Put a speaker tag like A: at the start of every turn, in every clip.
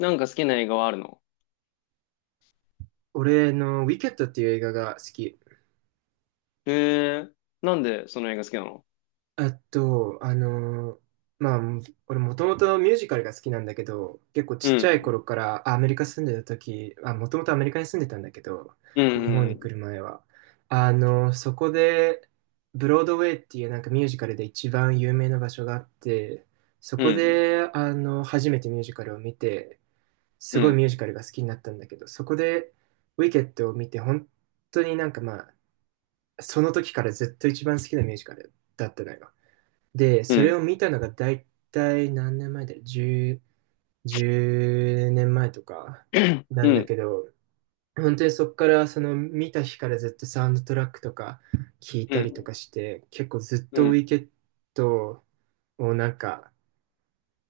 A: なんか好きな映画はあるの？
B: 俺の、ウィケットっていう映画が好き。
A: へえ。なんでその映画好きなの？
B: あと、まあ、俺もともとミュージカルが好きなんだけど、結構
A: う
B: ちっちゃい
A: ん。
B: 頃からアメリカ住んでた時、もともとアメリカに住んでたんだけど、
A: う
B: 日本に
A: ん。
B: 来る前は。そこで、ブロードウェイっていうなんかミュージカルで一番有名な場所があって、そ
A: う
B: こ
A: ん。
B: で、初めてミュージカルを見て、す
A: う
B: ごいミ
A: ん。
B: ュージカルが好きになったんだけど、そこで、ウィケットを見て、本当になんかまあ、その時からずっと一番好きなミュージカルだったのよ。で、
A: うん。
B: そ
A: う
B: れ
A: ん。
B: を見たのが大体何年前だよ。10、年前とかな
A: う
B: んだ
A: ん。
B: けど、本当にそこからその見た日からずっとサウンドトラックとか聞い
A: う
B: たりと
A: ん。
B: かして、結構ずっ
A: う
B: とウ
A: ん。
B: ィケットをなんか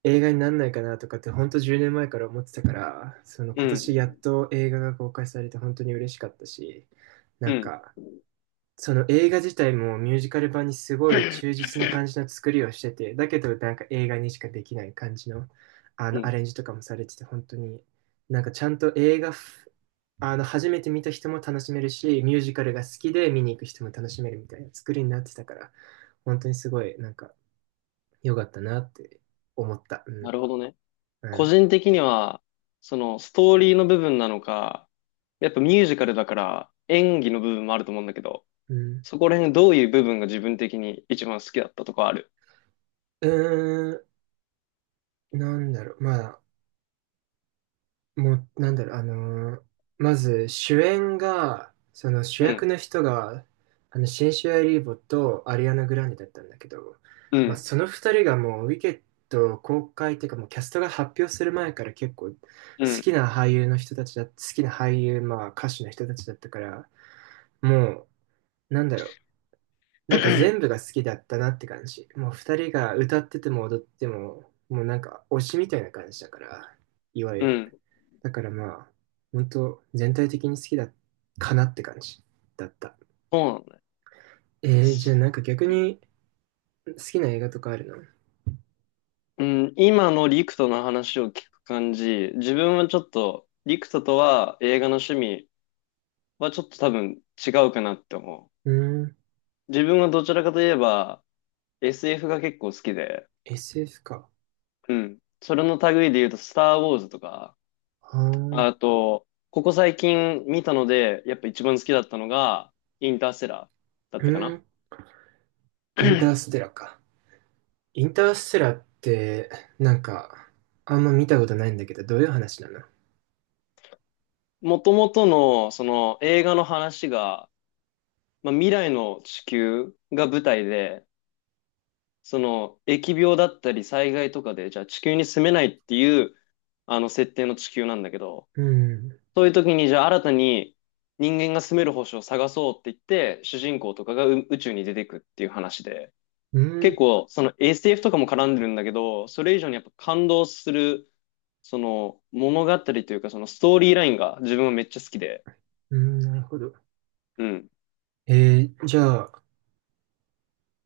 B: 映画になんないかなとかって本当10年前から思ってたから、その
A: う
B: 今年やっ
A: ん。
B: と映画が公開されて本当に嬉しかったし、なんかその映画自体もミュージカル版にすごい忠実な感じの作りをしてて、だけどなんか映画にしかできない感じの、
A: う
B: ア
A: ん。
B: レンジとかもされてて、本当になんかちゃんと映画ふ、あの初めて見た人も楽しめるし、ミュージカルが好きで見に行く人も楽しめるみたいな作りになってたから、本当にすごいなんか良かったなって思った。う
A: な
B: ん。
A: るほどね。
B: う
A: 個
B: ん。
A: 人的には、そのストーリーの部分なのか、やっぱミュージカルだから演技の部分もあると思うんだけど、
B: う
A: そこら辺どういう部分が自分的に一番好きだったとかある？
B: ん。うーん、なんだろう。まあもう、なんだろう、まず主演が、その主
A: う
B: 役
A: ん。
B: の人が、シンシア・リーボとアリアナ・グランデだったんだけど、
A: う
B: まあ、
A: ん。
B: その二人がもう、ウィケット公開っていうか、もうキャストが発表する前から結構、好
A: う
B: き
A: ん。
B: な俳優の人たちだ、好きな俳優、まあ、歌手の人たちだったから、もう、なんだろう、なんか全部が好きだったなって感じ。もう二人が歌ってても踊っても、もうなんか推しみたいな感じだから、いわゆ
A: うん。
B: る。だからまあ、本当全体的に好きだかなって感じだった。
A: そうなんだ。
B: じゃあなんか逆に好きな映画とかあるの？
A: うん、今のリクトの話を聞く感じ、自分はちょっと、リクトとは映画の趣味はちょっと多分違うかなって思
B: うーん、
A: う。自分はどちらかといえば SF が結構好きで、
B: SF か。
A: うん。それの類で言うと、スター・ウォーズとか、
B: あー、
A: あと、ここ最近見たので、やっぱ一番好きだったのが、インターステラーだ
B: う
A: ったか
B: ー
A: な。
B: ん、インターステラーか。インターステラーって、なんか、あんま見たことないんだけど、どういう話なの？
A: もともとの、その映画の話が、まあ、未来の地球が舞台で、その、疫病だったり災害とかで、じゃあ地球に住めないっていう、あの、設定の地球なんだけど、
B: うん、
A: そういう時に、じゃあ新たに人間が住める星を探そうって言って、主人公とかが宇宙に出てくっていう話で、
B: う
A: 結
B: ん、
A: 構、その SF とかも絡んでるんだけど、それ以上にやっぱ感動する、その、物語というか、そのストーリーラインが自分はめっちゃ好きで、
B: うん、なるほど。
A: うん。
B: じゃあ、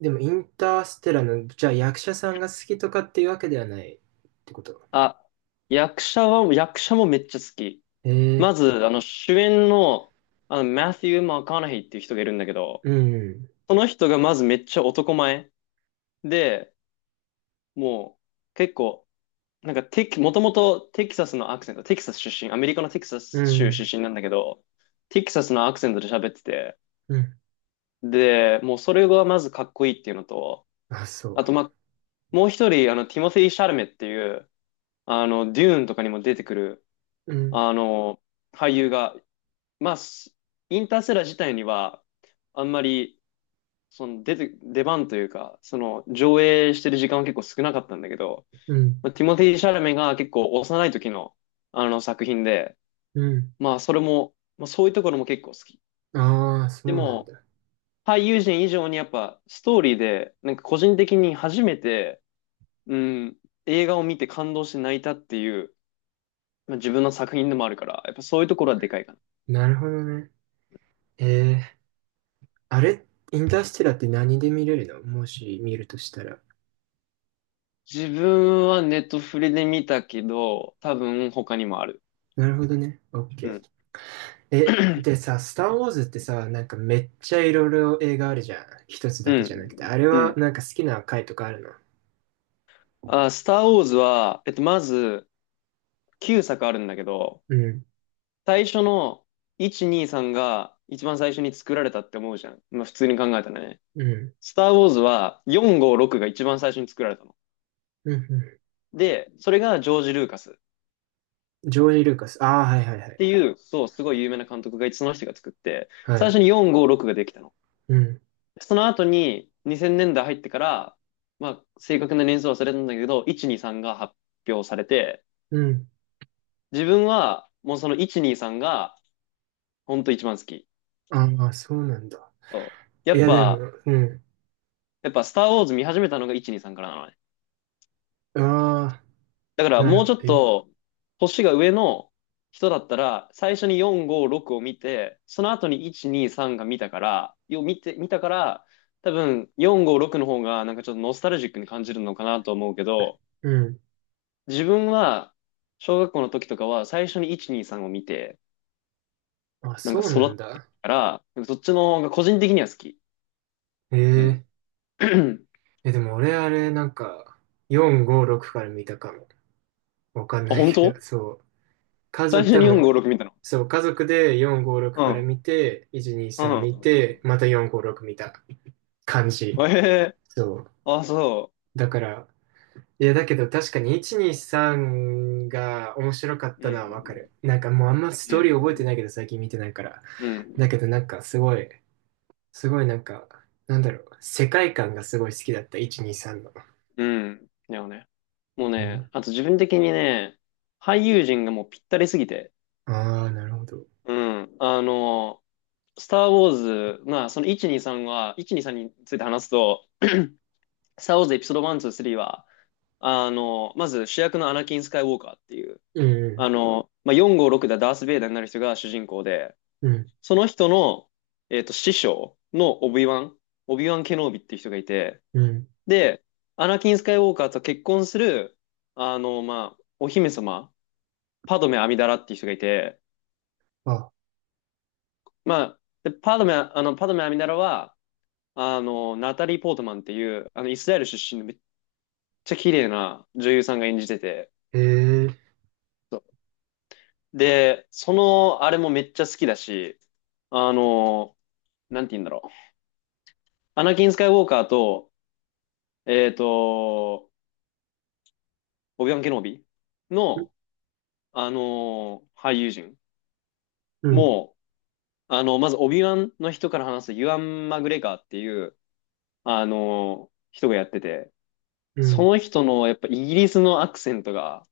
B: でもインターステラーの、じゃあ役者さんが好きとかっていうわけではないってこと。
A: あ、役者もめっちゃ好き。
B: えー、
A: まず、あの、主演の、あの、マティュー・マカナヒーっていう人がいるんだけど、
B: うん、
A: その人がまずめっちゃ男前で、もう、結構、なんかテキ、もともとテキサスのアクセント、テキサス出身、アメリカのテキサ
B: う
A: ス州
B: ん、
A: 出身なんだけど、テキサスのアクセントで喋ってて、
B: うん、
A: で、もうそれがまずかっこいいっていうのと、
B: あ、そ
A: あと、まあ、もう一人、あの、ティモシー・シャルメっていう、あの、デューンとかにも出てくる、
B: う。うん、
A: あの、俳優が、まあ、インターセラー自体には、あんまり、出番というか、その上映してる時間は結構少なかったんだけど、
B: うん、
A: まあ、ティモティ・シャラメが結構幼い時のあの作品で、
B: うん。
A: まあそれも、まあそういうところも結構好き。
B: ああ、そ
A: で
B: うなん
A: も、
B: だ。
A: 俳優陣以上にやっぱストーリーで、なんか個人的に初めて、うん、映画を見て感動して泣いたっていう、まあ、自分の作品でもあるから、やっぱそういうところはでかいかな。
B: なるほどね。えー、あれ、インターステラーって何で見れるの？もし見るとしたら。
A: 自分はネットフリで見たけど、多分他にもある。
B: なるほどね。オッ
A: う
B: ケー。
A: ん。
B: え、で さ、スター・ウォーズってさ、なんかめっちゃいろいろ映画あるじゃん。一つ
A: う
B: だけ
A: ん。
B: じゃなくて。あれ
A: う
B: は
A: ん。
B: なんか好きな回とかあるの？
A: あ、スター・ウォーズは、えっと、まず、9作あるんだけど、
B: うん、
A: 最初の1、2、3が一番最初に作られたって思うじゃん。まあ、普通に考えたらね。
B: うん、
A: スター・ウォーズは4、5、6が一番最初に作られたの。
B: うん、う
A: で、それがジョージ・ルーカスっ
B: ん。ジョージ・ルーカス。ああ、はいはいは
A: て
B: い。
A: いう、そう、すごい有名な監督がいて、その人が作って、
B: は
A: 最
B: い。
A: 初に4、5、6ができたの。
B: うん、
A: その後に2000年代入ってから、まあ、正確な年数は忘れたんだけど、1、2、3が発表されて、
B: うん。
A: 自分はもうその1、2、3が本当一番好き。
B: ああ、そうなんだ。
A: そうや
B: い
A: っ
B: や、で
A: ぱ、
B: も、うん。
A: やっぱスターウォーズ見始めたのが123からなのね。
B: ああ、
A: だから
B: なる
A: もう
B: ほ
A: ち
B: ど。
A: ょっ
B: え、
A: と、星が上の人だったら、最初に4、5、6を見て、その後に1、2、3が見たから、よ、見て、見たから、多分4、5、6の方がなんかちょっとノスタルジックに感じるのかなと思うけど、
B: うん。
A: 自分は、小学校の時とかは最初に1、2、3を見て、
B: あ、
A: なん
B: そ
A: か
B: うな
A: 育っ
B: ん
A: てき
B: だ。
A: たから、なんかそっちの方が個人的には好き。うん。
B: え、え え、でも俺あれ、なんか、4、5、6から見たかも。わかん
A: あ、
B: ない
A: 本
B: け
A: 当
B: ど、そう。家
A: 最
B: 族、
A: 初
B: 多
A: に4、5、
B: 分、
A: 6見たの？
B: そう、家族で4、5、6
A: う
B: から
A: ん。
B: 見て、1、2、
A: う
B: 3見
A: ん。
B: て、また4、5、6見た感じ。
A: ええ、
B: そう。
A: あ、そ
B: だから、いや、だけど確かに1、2、3が面白かっ
A: う。う
B: たのはわか
A: ん。
B: る。なんかもうあんまス
A: う
B: トーリー覚えてない
A: ん。
B: けど、最近見てないから。
A: う
B: だ
A: ん。
B: けどなんかすごい、すごいなんか、なんだろう、世界観がすごい好きだった、1、2、3の。
A: うん。だよね。もうね、あと自分的にね、俳優陣がもうぴったりすぎて。
B: ああ、なるほど。
A: うん。あの、スター・ウォーズ、まあ、1、2、3について話すと、スター・ウォーズエピソード1、2、3は、あの、まず主役のアナキン・スカイ・ウォーカーっていう、
B: う
A: あ
B: ん、
A: の、まあ、4、5、6でダース・ベイダーになる人が主人公で、
B: うん、
A: その人の、えっと、師匠のオビワン、オビワン・ケノービっていう人がいて、
B: うん。
A: で、アナキン・スカイウォーカーと結婚する、あの、まあ、お姫様、パドメ・アミダラっていう人がいて、
B: あ、
A: まあ、でパドメ・アミダラは、あの、ナタリー・ポートマンっていう、あの、イスラエル出身のめっちゃ綺麗な女優さんが演じてて、
B: へえ、
A: そうで、その、あれもめっちゃ好きだし、あの、なんて言うんだろう。アナキン・スカイウォーカーと、えっと、オビワン・ケノービ
B: う
A: の、あの、俳優陣
B: うん、
A: も、あの、まず、オビワンの人から話すユアン・マグレガーっていう、あの、人がやってて、
B: う
A: そ
B: ん。
A: の人の、やっぱイギリスのアクセントが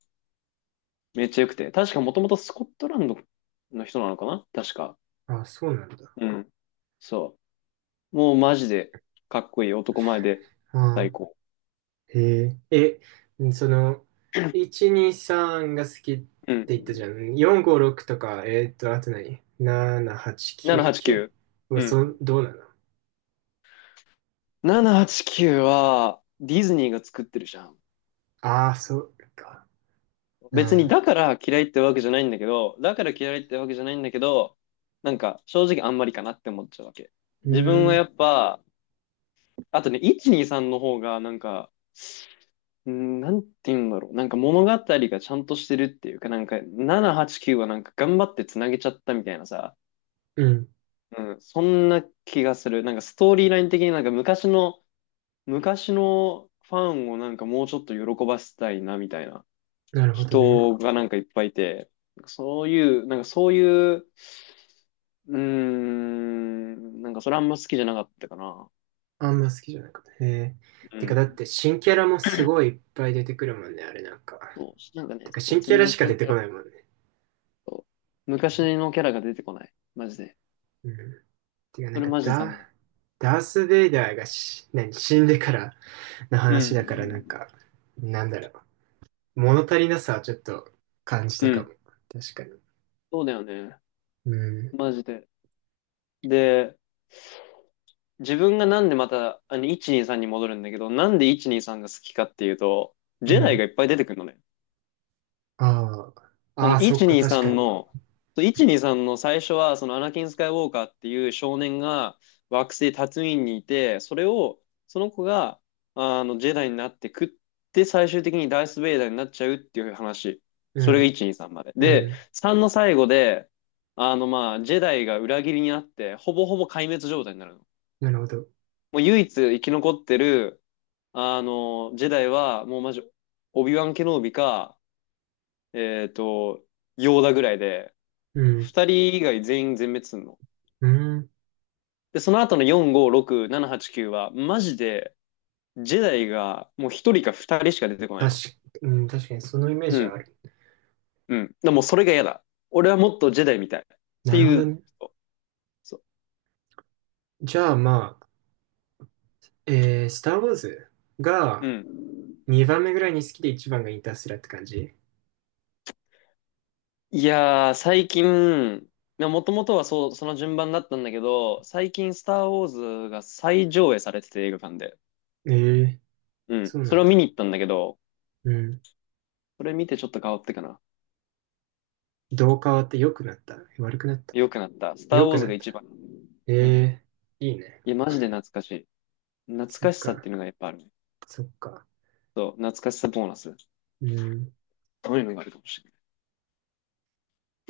A: めっちゃ良くて、確かもともとスコットランドの人なのかな確か。
B: あ、そうなんだ。
A: うん。そう。もうマジでかっこいい。男前で最
B: あ
A: 高。
B: ー、へえ。え、その、1、2、3が好きって
A: うん。
B: 言ったじゃん。4、5、6とか、あと何 ?7、8、9、
A: 789。
B: 9。
A: うん。
B: どうなの？
A: 789はちきゅうは、ディズニーが作ってるじゃん。
B: ああー、そうか。うん、
A: 別に
B: う
A: だから嫌いってわけじゃないんだけど、だから嫌いってわけじゃないんだけど、なんか正直あんまりかなって思っちゃうわけ。
B: ー
A: 自分はや
B: ん、
A: っぱ、あとね、1、2、3の方がなんか、うーん、なんて言うんだろう。なんか物語がちゃんとしてるっていうか、なんか7、8、9はなんか頑張ってつなげちゃったみたいなさ、
B: うん。
A: うん、そんな気がする。なんかストーリーライン的になんか昔のファンをなんかもうちょっと喜ばせたいなみたいな。
B: なるほどね。
A: 人がなんかいっぱいいて、そういう、なんかそういう、うーん、なんかそれあんま好きじゃなかったかな。
B: あんま好きじゃなかった。へえ。
A: う
B: てか、だっ
A: ん。
B: て新キャラもすごいいっぱい出てくるもんね、あれなんか。
A: そう、なんかね、
B: てか、
A: そう、
B: 新キャ
A: 全
B: ラ
A: 然
B: しか出
A: 新キ
B: て
A: ャ
B: こ
A: ラ
B: ないもんね。
A: と、昔のキャラが出てこない。マジで。
B: うん。てか、な
A: そ
B: ん
A: れ
B: か、
A: マジ残念。
B: ダース・ベイダーが何、死んでからの
A: う
B: 話だから、なん
A: ん。
B: か、なんだろう。物足りなさはちょっと感じ
A: う
B: たかも。
A: ん。
B: 確かに。
A: そうだよね。
B: うん。
A: マジで。で、自分がなんでまた、あの、123に戻るんだけど、なんで123が好きかっていうと、
B: う
A: ジェダイが
B: ん。
A: いっぱい出てくるのね。
B: ああ。
A: そ
B: あ
A: の
B: あ、そっか、確か
A: 123
B: に。
A: の、そう1 2の最初は、そのアナキン・スカイウォーカーっていう少年が惑星タツインにいて、それを、その子が、あの、ジェダイになってくって、最終的にダース・ベイダーになっちゃうっていう話。
B: う
A: それが
B: ん。
A: 123まで。
B: う
A: で、
B: ん。
A: 3の最後で、あの、まあ、ジェダイが裏切りにあって、ほぼほぼ壊滅状態になるの。
B: なるほど。
A: もう唯一生き残ってる、あの、ジェダイは、もうマジ、オビワン・ケノービか、えっと、ヨーダぐらいで、
B: うん。
A: 二人以外全員全滅すんの。
B: うん。
A: で、その後の4、5、6、7、8、9は、マジで、ジェダイがもう一人か二人しか出てこない
B: 確
A: の。
B: か、うん、確かに、そのイメー
A: う
B: ジはあ
A: ん。
B: る。
A: うん。だからもうそれが嫌だ。俺はもっとジェダイみたい。って
B: なるほ
A: い
B: ど
A: う
B: ね。
A: 人。そ
B: じゃあ、まあ、スター・ウォーズ
A: う。う
B: が
A: ん。
B: 2番目ぐらいに好きで1番がインターステラーって感じ？
A: いやー、最近、もともとはそう、その順番だったんだけど、最近、スター・ウォーズが再上映されてて映画館で。
B: ええ、
A: うん。
B: そうな
A: それ
B: ん
A: を見
B: だ。
A: に行ったんだけど、
B: うん。
A: それ見てちょっと変わってかな。
B: どう変わって？良くなった、悪くなった？
A: 良くなった。スター・
B: 良
A: ウォー
B: く
A: ズ
B: な
A: が
B: っ
A: 一
B: た。
A: 番。
B: え
A: うん。
B: え、いいね。
A: いや、マジで懐かしい。懐
B: そっ
A: かしさってい
B: か、
A: うのがやっぱあるね。
B: そっか。
A: そう、懐かしさボーナス。
B: うん。
A: そういうのがあるかもしれない。